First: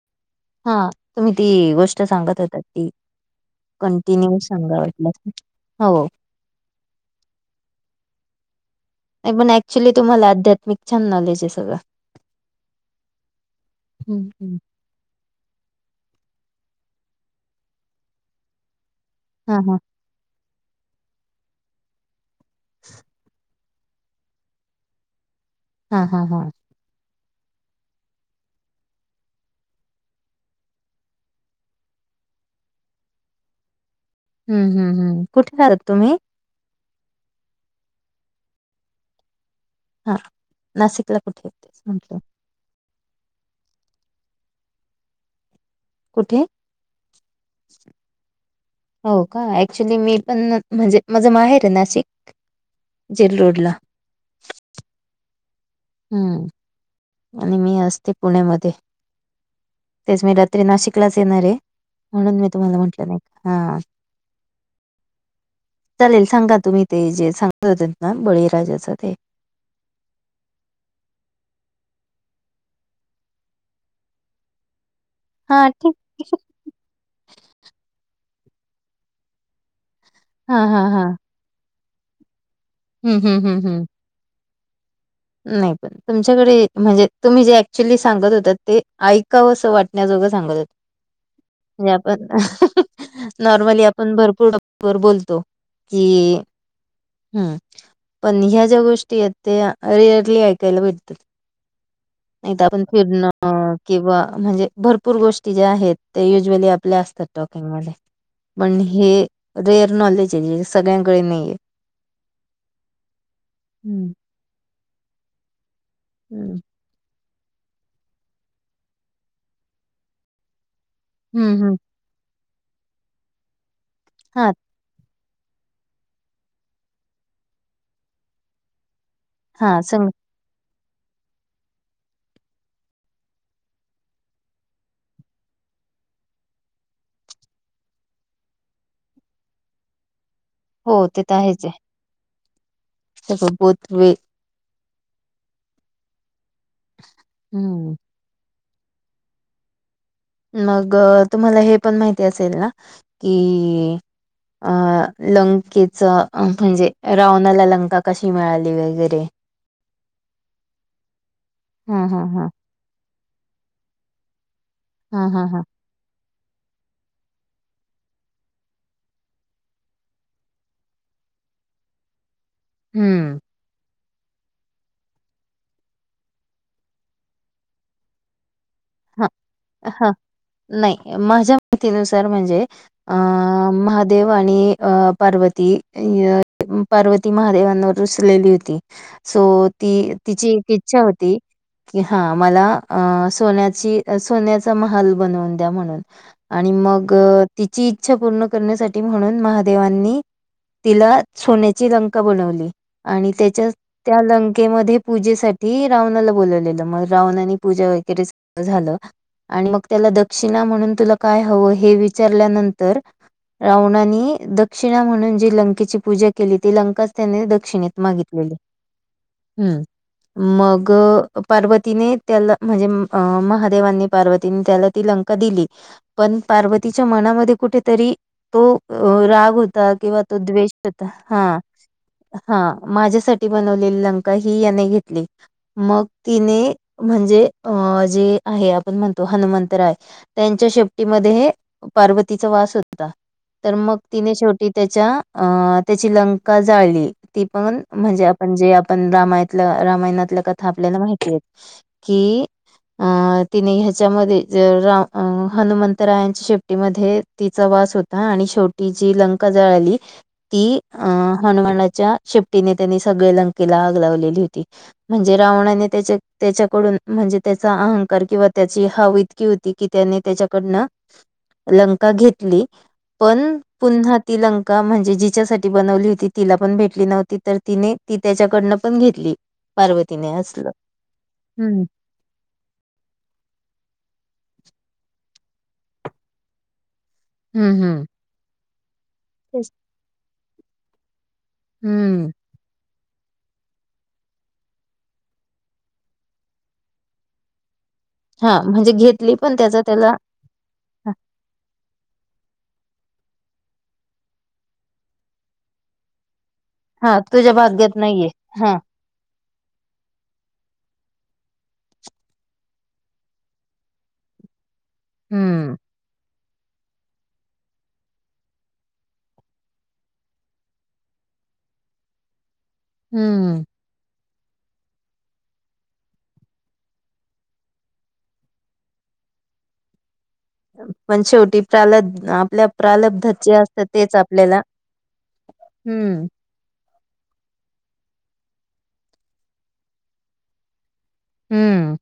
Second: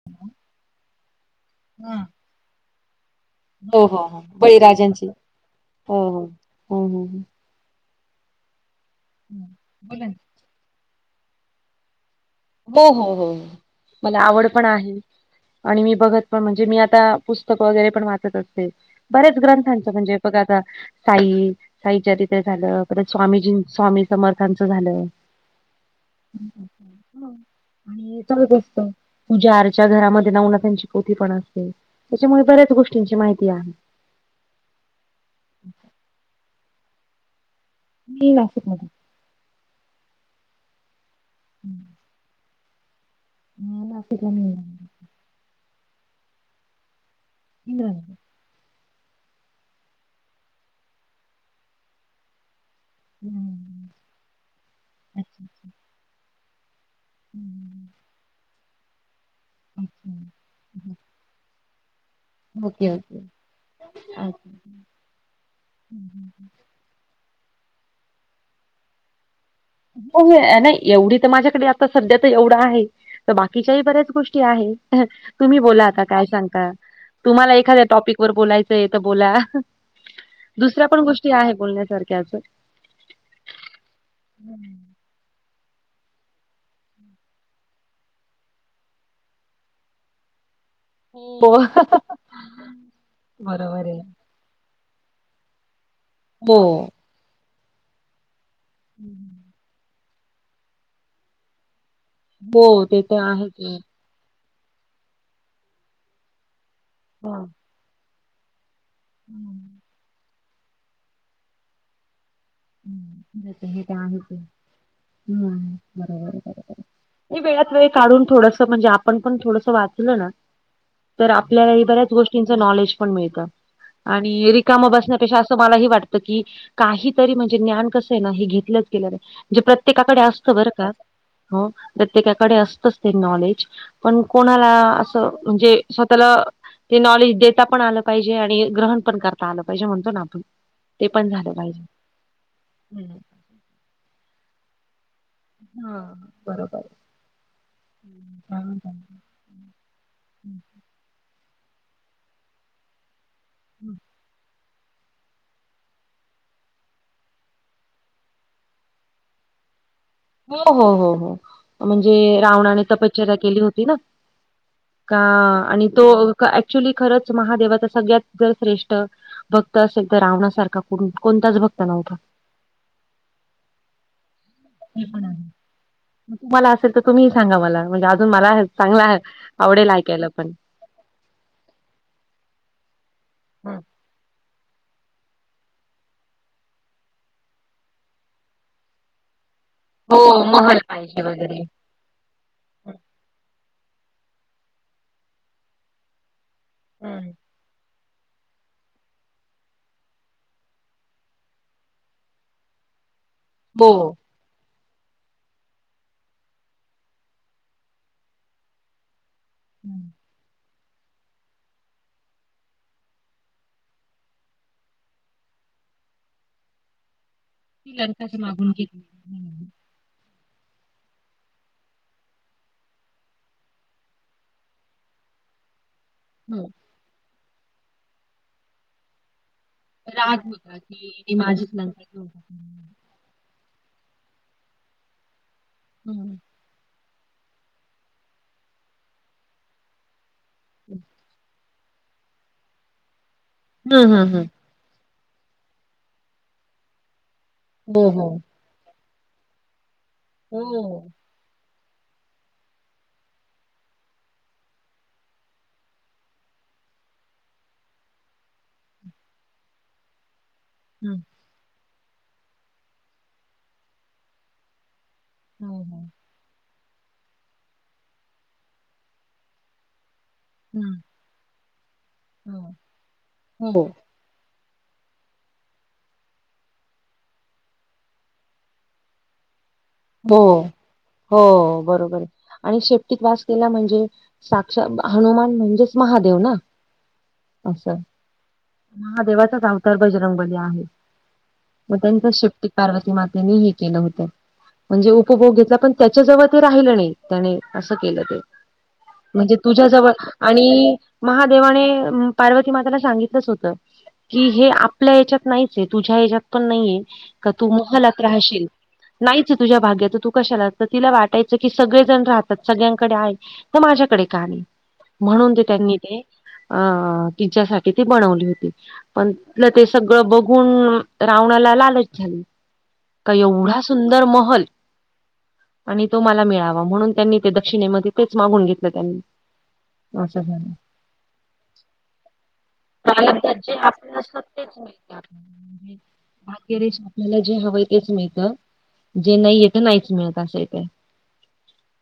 [inaudible] हा तुम्ही ती गोष्ट हा. सांगत होतात, ती हो हो हो कंटिन्यू सांगा, बळीराजांची वाटलंच तर, हो हो हो हो हो नाही हम्म पण ऍक्च्युली बोला ना. तुम्हाला आध्यत्मिक छान नॉलेज आहे सगळं. हो हो हो, मला हम्म आवड हम्म पण आहे आणि मी बघत पण, म्हणजे मी आता पुस्तकं वगैरे पण वाचत असते. बऱ्याच हा हा ग्रंथांचं म्हणजे, बघा आता, साई साईचरित्र झालं, परत स्वामीजीं, स्वामी समर्थांचं झालं. हा हा हा हा आणि चालूच असत, पूजा -आरच्या घरामध्ये नवनाथाची पोथी पण असते. त्याच्यामुळे बऱ्याच गोष्टींची माहिती आहे. हम्म हम्म हम्म, कुठे रहातात तुम्ही? मी नासीकमधे. हा नाशिकला, कुठे ये तेच म्हटलं? ह नाशीकला नाही, कुठे? [unintelligible] हो का, ऍक्च्युली मी प. ण म्हणजे माझं माहेर आहे नाशिक जेल रोडला हम्म अच्छा अच्छा हम्म आणि मी हं, असते पुण्यामध्ये, तेच मी रात्री अच्छा. नाशिकलाच येणार आहे. म्हणून मी तुम्हाला ओके, म्हटलं ओके. नाही का, हा अच्छा. हो, चालेल सांगा तुम्ही, ते जे सांगत होत ना बळीराजाच ते नाही एवढी तर माझ्याकडे आता सध्या तर एवढं आहे. त बाकीच्या ही बऱ्याच गोष्टी आहेत. तुम्ही हा बोला आता, काय ठीक सांगता तुम्हाला एखाद्या टॉपिक वर बोलायचं तर बोला. हां, दुसऱ्या हां, पण गोष्टी आहे बोलण्यासारख्याच. हम्म हम्म हम्म हं. हम्म नाही पण तुमच्याकडे, म्हणजे तुम्ही जे ऍक्च्युली सांगत होतात ते ऐकावं असं वाटण्याजोगं सांगत होत. हो, म्हजे, आपण नॉर्मली बरोबर आहे. आपण भरपूर वर बोलतो की, हो. हूं पण ह्याच ज्या गोष्टी येत त्या रिअरली ऐकायला भेटतात. नाय त आपण हो, ते तर आहेच फिरणं आहे. किंवा म्हणजे भरपूर गोष्टी ज्या आहेत ते युजवली आप आपल्या असतात हो. टॉकिंग मध्ये, पण हे हं, रेअर नॉलेज ये सगळ्यांकडे नाहीेये. हूं जसं हे त हं. आम्हीच ये, बरोबर ये हं. बरोबर ये. ये वेळात वेळ काढून थोडसं, म्हणजे आपण पण थोडंस वाचलं ना तर हं, हं. आपल्यालाही बऱ्याच गोष्टीच नॉलेज पण मिळत आणि हां, रिक काम बसण्यापेक्षा असं मलाही वाटतं की, काहीतरी म्हणजे ज्ञान कसंय ना हे घेतलंच गेलं नाय जे हां. संग प्रत्येकाकडे असतं बर का, हो प्रत्येकाकडे असतच ते नॉलेज पण कोणाला असं म्हणजे स्वतःला ते नॉलेज देता पण आलं पाहिजे. आणि ग्रहण पण करता आलं पाहिजे. म्हणतो ना आपण. हो, ते पण त झालं आहेच ये. पाहिजे हम्म सुपुत वे हा बरोबर ये. हूं हम्म, काय म्हणता अजून मग, तुम्हाला हे पण माहिती असेल ना की, [inaudible] अ लंकेच म्हणजे, रावणाला लंका कशी मिळाली वगैरे [inaudible] हो हो हो हो हा म्हणजे हा हा रावणाने तपश्चर्या केली होती ना का हा हा हा आणि तो ऍक्चुली खरंच महादेवाचा सगळ्यात जर श्रेष्ठ भक्त असेल त रावणासारखा कुटून, कोणताच भक्त नव्हता. हम्म हे पण आहे. म तुम्हाला असेल तर तुम्ही ही सांगा मला, म्हणजे अजून मला चांगला, ह आवडेल ह ऐकायला पण नाही माझ्या माहितीनुसार म्हणजे अ हं. महादेव आणि अ पार्वती, य पार्वती महादेवांनवर रूसलेली होती. सो ती, हो तिची एक महल इच्छा पाहिजे होती. वगैरे की, हा मला अ सोन्याची सोन्याचा महाल बनवून द्या म्हणून आणि मग हं. तिची इच्छा पूर्ण करण्यासाठी म्हणून महादेवांनी तिला सोन्याची लंका बनवली. आणि त्यात त हो त्या लंकेमध्ये पूजेसाठी रावणाला बोलवलेलं. मग रावणाने पूजा वगैरे च झालं. आणि मग त्याला हं. दक्षिणा म्हणून तुला काय हवं हे विचारल्यानंतर रावणानी दक्षिणा म्हणून जी लंकेची पूजा केली. ती लंकाच त्याने दक् ती दक्षिणेत लंकाच मागितलेली. मागून घेतली हम्म मग पार्वतीने त्याला म्हजे म अ महादेवांनी पार्वतीनी त्याला ती लंका दिली. पण हं. पार्व तिच्या मनामध्ये कुठेतरी तो अ राग होत ता किंवा तो राग द्वेष होता. की मी हा माझीच लंका घेऊन हा माझ्यासाठ ठी बनवलेली लंका ही याने घेतली. मग हं. तिने म्हणजे अ जे आहे आपण म्हणतो, हनुमंतराय त्यांच्या शेपटीमध्ये पार्वतीचा वास होता. तर मग हम्म तिने हम्म हम्म शेवटी त्यांच्या अं त्याची लंका जाळली. ती पण हो म्हणजे हो आपण जे आप पण रामायतलं, रामायणातल्या आपल्याला हो माहिती आहेत की [inaudible] अ तिने ह्याच्यामध्ये, अ राव हनुमंतरायांच्या शेपटीमध्ये तिचा वास होता. आणि शेवटी जी लंका जळाली ती अ हा. हनुमानाच्या शेपटीने त्यांनी सगळे लंकेला आग लावलेली होती. म्हणजे हो रावनाने हो त्यांचे त्याच्याकडून म्हणजे त्याचा अहंकार किंवा त्याची हाव इतकी होती कि, त्याने त्याच्या कडन हम्म [inaudible] लंका घेतली. पण हो पुन्हा ति लंका, म्हणजे जिच्यासाठी बनवली होती तिला पण भेटली नव्हती. तर तिने ती त्याच्याकडनं पण घेतली. पार्वतीने हो. असलं हो हम्म बरोबर आहे. आणि शेपटीत वास केला म्हणजे, साक्षात हनुमान म्हणजेच महादेव ना. हम् असं. हम्. महादेवाचाच अवतार बजरंगबली आहे. मग हम्म त्यांचा शेप पार्वती मातेनी हे केलं होतं. म्हणजे उपभोग घेतला, पण त्याच्याजवळ ते राहिलं नाही. त्याने असं केलं ते. हा म्हणजे [inaudible] घेतली पण म्हणजे त्याचा तुझ्या जवळ त्याला आणि, महादेवाने पार्वती मातेला सांगितलंच होतं. कि हे आपल्या याच्यात नाहीचये, तुझ्या ह्याच्यात पण नाहीये, हा का तुझ्या तू भाग्यात महालात नाहीये राहशील. हा नाहीच तुझ्या भाग्यात तू कशाला? तर तिला वाटायचं की, सगळे जण राहतात सगळ्यांकडे आहे तर माझ्याकडे का नाही? म्हणून ते हम्म त्यांनी ते अ तिच्यासाठी ती बनवली होती. पण तिथलं ते सगळं बघून रावण्याला लालच झाली. का हम्म. एवढा सुंदर महल. [inaudible] आणि तो मला मिळावा. म्हणून त्यांनी ते दक्षिणेमध्ये तेच मागून घेतलं त्यांनी. असं झालं. पण शेवटी प्रालब् आपल्या प्रालब्धात जे प्रारब्धात असतं, तेच आपलं असतं आपल्याला [inaudible] हम्म आपल्याला जे हवंय तेच मिळतं. जे नाहीयेत नाहीच मिळत असंय इथ. हम्म.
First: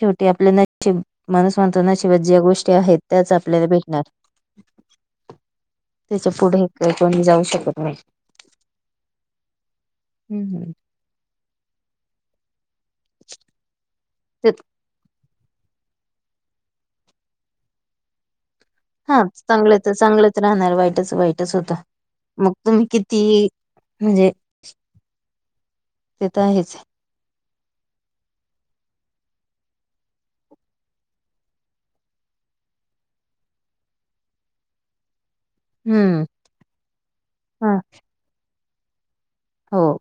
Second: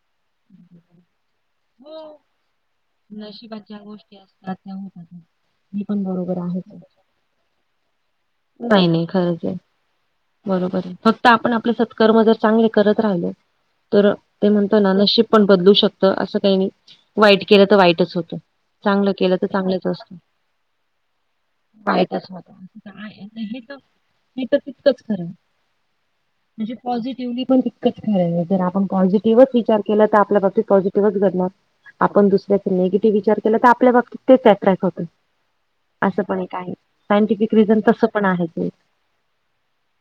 शेवटी आपल नशीब माणूस हो नशिबात ज्या गोष्टी आहेत, त्याच आपल्याला नशिबाच्या भेटणार. गोष्टी असतात त्या होतात [inaudible] हे पण बरोबर आहे. [unintelligible] कोणी जाऊ शकत नाही. काही नाही खरच आहे. [inaudible] हम्म बरोबर, फक्त आपण आपले कर्मचा चांगले करत राहिलो, तर ते म्हणताना नशीब पण बदलू शकत असं काही नाही. वाईट केलं तर वाईटच होतं. चांगलं हा केलं तर चांगलं चांगलंच असत. राहणार वाईटच वाईटच [inaudible] होतं. मग [unintelligible] तुम्ही [inaudible] किती म्हणजे हे तर तितकंच खरंतर. ते तर [inaudible] म्हणजे आहेच पॉझिटिव्हली पण तितकंच खरं आहे. जर आपण पॉझिटिव्हच विचार केला तर, आपल्या बाबतीत पॉझिटिव्हच घडणार. आपण दुसऱ्याचा निगेटिव्ह विचार केला तर, आपल्या बाबतीत तेच अट्रॅक्ट होत. असं हम्म पण एक आहे. सायंटिफिक हा रिझन तसं पण आहे ते. हो.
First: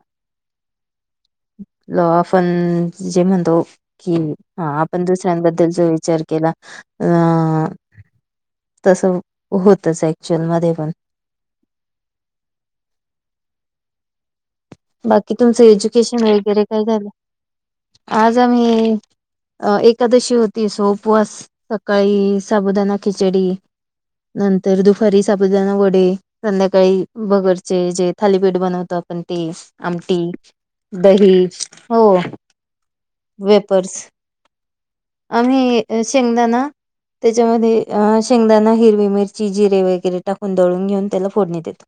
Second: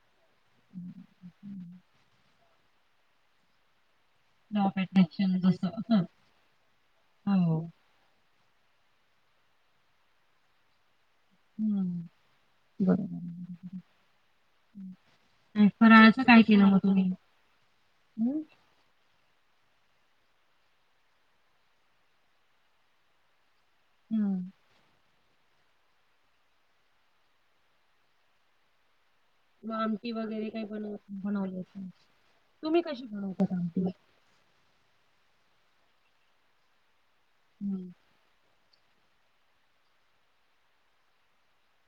ज आपण जे म्हणतो की, लॉ हा ऑफ आपण अट्रॅक्शन जसं दुसऱ्यांबद्दल जो हं. विचार केला, हो. अ [inaudible] तस होतच ऍक्चुअल मध्ये पण. हम्म. [inaudible] बरोबर बरोबर. बाकी तुमचं फराळाचं एज्युकेशन वगैरे केलं मग काय तुम्ही? झालं? आज हं. आम्ही अ एकादशी होती सो उपवास सकाळी साबुदाना खिचडी. हं. नंतर दुपारी साबुदाणा वडे संध्याकाळी बगडचे जे थालीपीठ बनवतो आपण ते. म आमटी वगैरे काही बनव दही बनवले [inaudible] हा हो तुम्ही कशी बनवतात आमटी? वेपर्स आम्ही शेंगदाणा त्याच्यामध्ये हं. अ शेंगदाना, हिरवी मिरची, जिरे वगैरे टाकून, दळून घेऊन त्याला फोडणी देत.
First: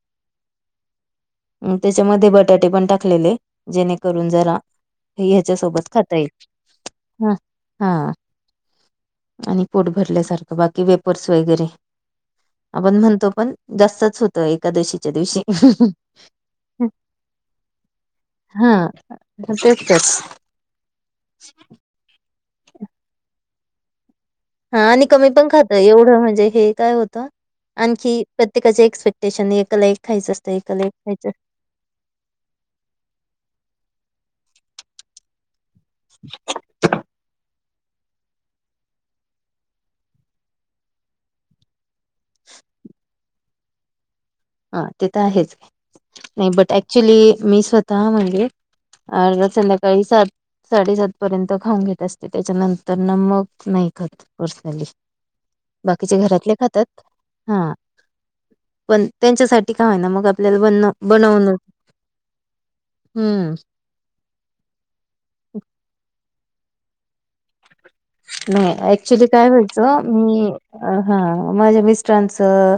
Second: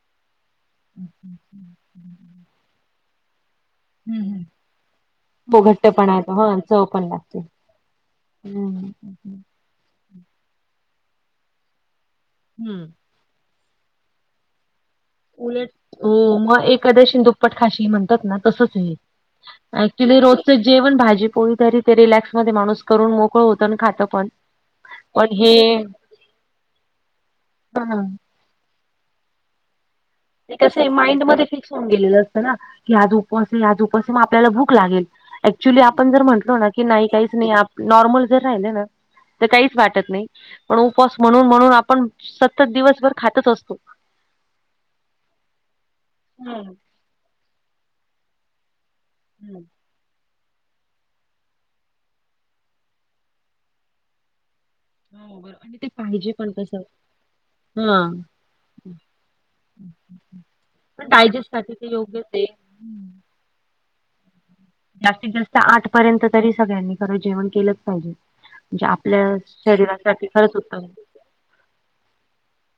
[inaudible] त्याच्यामध्ये बटाटे पण टाकलेले. हं, जेणेकरून हं. जरा हे ह्याच्या सोबत खाता येईल. हा. हा [inaudible] हम्म्. आणि पोट भरल्याार बाकी वेपर्स वगैरे हं. आपण म्हणतो पण जास्तच एकादशीच्या [inaudible] दिवशी उलट हो मग एखाद्याशी दुप्पट खाशी म्हणतात ना हा तसच ये. तेच तर अक्चुअली रोजच जेवण भाजी पोली तरी ते रिलॅक्स मध्ये करून मोकळ होत आणि पण. हा आणि कमी पण खात एवढं म्हणजे हे काय होतं हं. आणखी प्रत्येकाचे एक्सपेक्टेशन एकाला एक खायचं असते एकाला एक खयचं. सांगिल जात ना की आज उपवास ये आज उपास मग आपल्याला भूक लागेल. अऍक्च्युली आपण जर म्हंटलो ना की नाही काहीच नाही नॉर्मल जर राहिलं ना तर काहीच वाटत नाही पण उपास म्हणून म्हणून आपण सतत दिवसभर खातच असतो. हा ते तर आहेच नाही हम्म बट ऍक्च्युली मी स्वतः म्हणजे अग हम्म तुला काय सां साडेसात पर्यंत खाऊन घेत असते त्याच्यानंतर ना मग नाही खात पर्सनली. हो बरोबर. आणि ते बाकीचे पाहिजे पण घरातले कसं खातात, हा पण त्यांच्यासाठी का आहे ना मग आपल्याला बन पण बनवून, डायजेस्ट साठी ते योग्यच आहे. हम्म. हम्म. जास्तीत जास्त आठ पर्यंत तरी सगळ्यांनी खरं जेवण केलं पाहिजे नाही म्हणजे आपल्या ऍक्च्युली काय व्हायचं शरीरासाठी मी खरंच उत्तम. अ, हा माझ्या मिस्टरांचं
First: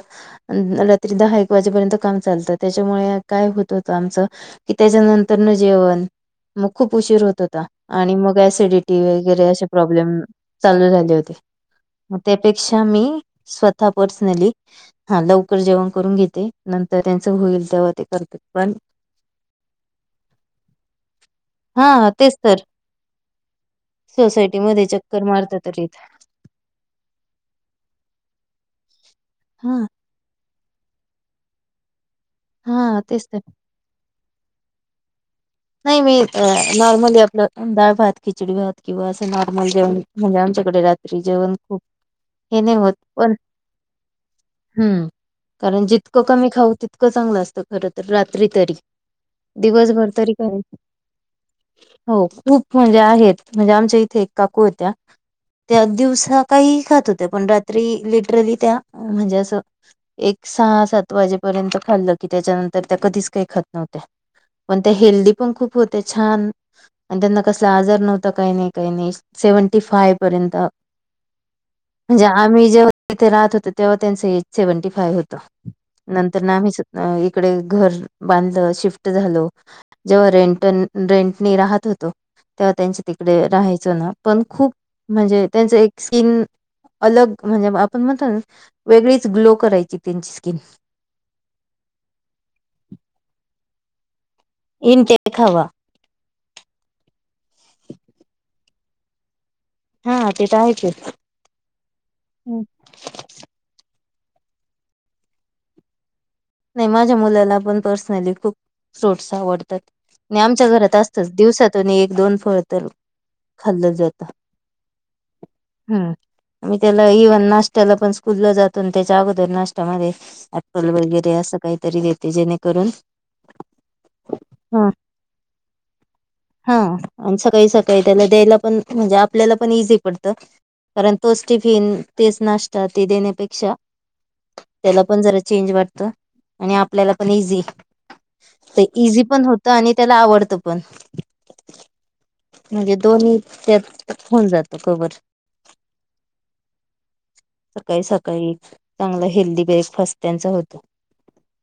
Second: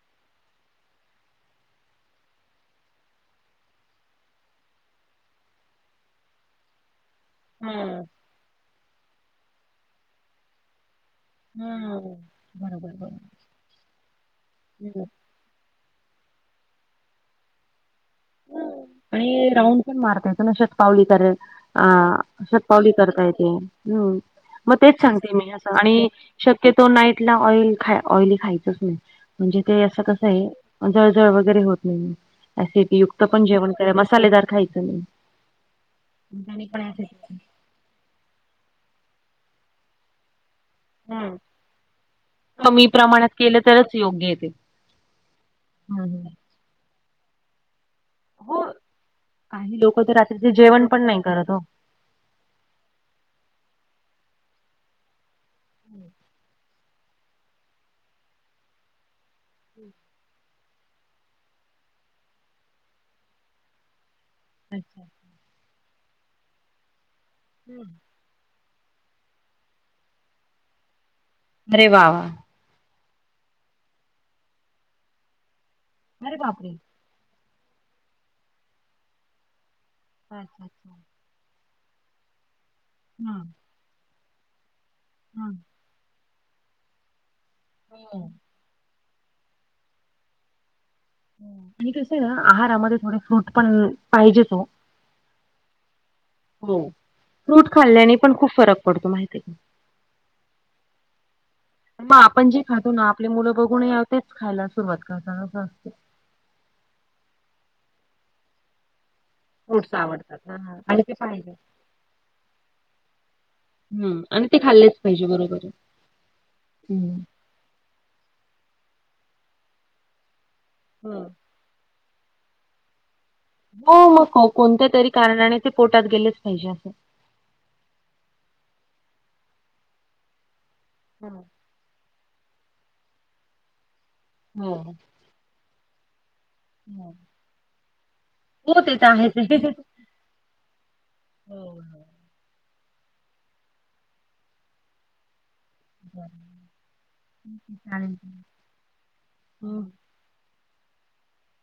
रात्री दहा, एक वाजेपर्यंत काम चालतं त्याच्यामुळे काय होत होतं आमचं की त्याच्यानंतर न जेवण मग खूप उशीर होत हम्म आणि मग सिडिटी वगैरे असे प्रॉब्लेम चालू झाले होते. हम्म म त्यापेक्षा बरोबर मी बरोबर. स्वतः पर्सनली हम्म. हा लव कर जेवण करून घेते नंतर त्यांच होईल तेव्हा ते करते. पण आणि हे राऊंड पण मारता यच नशात पावली करेल. आ हा अशी पावली करता येते, हम्म. सोसायटी मग मध्ये तेच चकर. सांगते आणि शक्यतो नाईट ला ऑल ऑइली खायचच नाही. म्हणजे ते हा असं कसं आहे जळजळ वगैरे होत नाही हा सिटयुत तेच तर [unintelligible] मसालेदार खायचं. नाही मी नॉर्मल ह्यातलं. डाळ भात, खिचडी भात किंवा असं नॉर्मल जेवण म्हणजे आमच्याकडे रात्री जेवण खूप हे नाही कमी होत प्रमाणात पण केलं तरच योग्य आहे ते [inaudible] हम्म कारण हम्म जितकं हम्म. कमी खाऊ ति तकं चांगलं असत खर तर रात्री तरी दिवसभर तरी काय मी जेवण पण नाही करत हो. हो खूप म्हणजे आहेत म्हणजे आमच्या इथे एक काकू होत्या त्या दिवसा काही खातं होत्या पण रात्री लिटरली त्या म्हणजे असं ह् एक सहा सात वाजेपर्यंत, खाल्लं की त्याच्यानंतर त्या कधीचं काही खातं नव्हत्या. पण त्या हेल्दी पण छान आणि त्यांना कसंला आजार नव्हतं. काही नाही - काही नाही सेव्हटीफायव्हा, पर्यंत अरे वा वा म्हणजे आम्ही जेव्ह तिथे राहतं होत तेव्हा त्यांचं एज सेव्हंटी फायव्ह होत अरे नंतर ना बापरे आम्हीचं अ - इकडे घर बांधलं शिफ्ट झालं. जेव्हा रेंट अच्छा अच्छा रेंटनी राहतं होतो तेव्हा त्यांच्या हा तिकडे राहायचं ना पण खूप म्हणजे त्यांच एक स्किन अलग म्हणजे आपण म्हणतो हा ना. वेगळीच ग्लो करायची स्किन. आणि कसं आहे ना आहारामध्ये, थोडे फ्रूट पण पाहिजे हो. इनके खवा हो फ्रूट खाल्ल्याने पण खूप फरक पडतो. माहिती का? हा ते तर आहे कि. मग आपण जे खातो ना आपले मुलं बघून तेचं खायला सुरुवात करतात असं असतं. ने माझ्या मुल्याला पण पर्सनली खूप फ्रुट्स आवडतात. फ्रुट्स आणि आवडतात आमच्या हां, घरात आणि ते असतचं पाहिजे. दिवसातून आणि एक दोन फळं तर खाल्लं हम्म जातं आणि ते खाल्लेच पाहिजे बरोबर आहे. हम्म, म - त्याला हम्म. इव्हन नाश् याला पण स्कूल ला जातो त्याच्या अगोदर नाश्यामध्ये एप्पल वगैर, हम्म. असं काहीतरी देते जेणेकरून हो मग कोणत्या हा. तरी कारणाने ते पोटात गेलेचं पाहिजे हा असं. आणि सकाळी - सकाळी त्याला द्यायला पण म्हणजे आपल्याला पण इझी पडतं कारण तो हं. स्टिप फेन तेचं नाश्ता ते देण्यापेक्षा हो. त्याला पण जरा चेंज वाटतं. आणि आपल्याला पण इझी हो ते तर इझी आहेच पण होतं आणि त्याला आवडतं पण हो. म्हणजे दोन्ही त्यातं होऊनं जातो कव्हर. सकाळी - चालेल. सकाळी चांगला हेल्दी, हं, ब्रेकफास्ट त्याचा होतो.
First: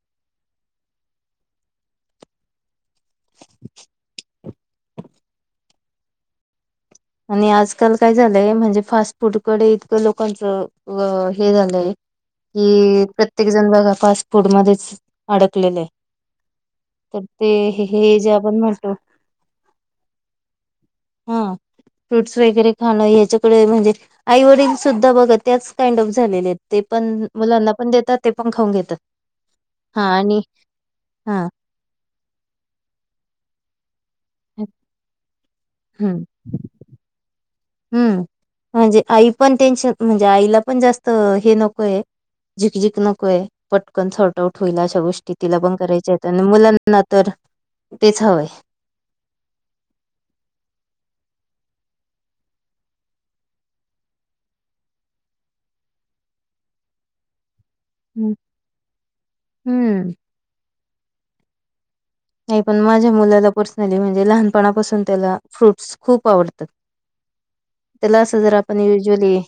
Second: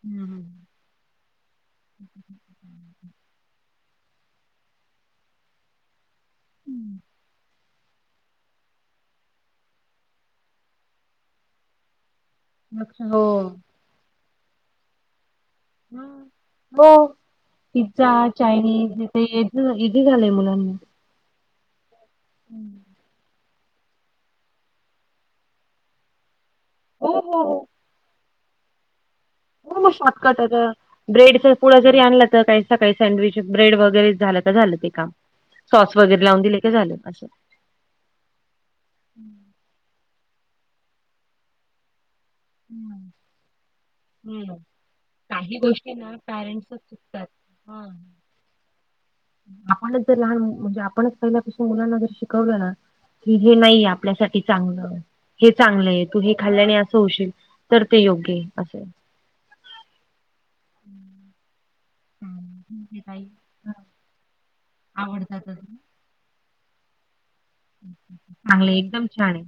हं, हं. हम्म, आणि आजकाल काय झालंय, म्हणजे फास्ट फूड कडे इतकं लोकांचं अ - हे झालंय लक्ष कि हो प्रत्येक, जण बघा फास्ट फूड मध्येचं अडकलेले. हो पिझ्झा हे जे आपण म्हणतो चायनीज इथे इजि - इजि झालंय मुलांला ना. ह. फ्रूट्स वगैरे, खाणं याच्याकडे म्हणजे आई वडील, सुद्धा बघा त्याच काइंड ऑफ झालेले आहेत. ते पण हो हो हो मुलांना पण, देतात. ते पण खाऊन घेतात. हो मग हा शॉर्टकट आणि आता ब्रेडच. हा पुढ जरी आणलं तर काही सकाळी सँडविच ब्रेड वगैरे, झालं तर झालं ते काम. सॉस हम्म वगैरे, लावून दिले की झाले असं. हम्म, म्हणजे आई पण टेन्शन, म्हणजे आईला पण जास्त हे नकोय. जिख- जिख नको हे. पटकन सॉर्ट हम्म आउट होईल अशा गोष्टी काही तिला पण गोष्टी करायच्या ना आहेत आणि पॅरेंट्सच मुलांना चुकतात तर. तेचं हवं हे. आपणचं जर लहान म्हणजे, आपणचं पहिल्यापासून मुलांना जर शिकवलं ना. की ही नाहीये आपल्यासाठी चांगलं. हे चांगलं आहे. तू हे खाल्ल्याने असं होशील. तर ते हम्म योग्य अस. हम्म. हम्म नाही पण ठीक माझ्या आहे मुलाला ताई पर्सनली म्हणजे लहानपणापासून त्याला आवडतातच फ्रूट्स खूप आवडतात. त्याला असं जर चांगले आपण एकदम छान यूज्वली आहे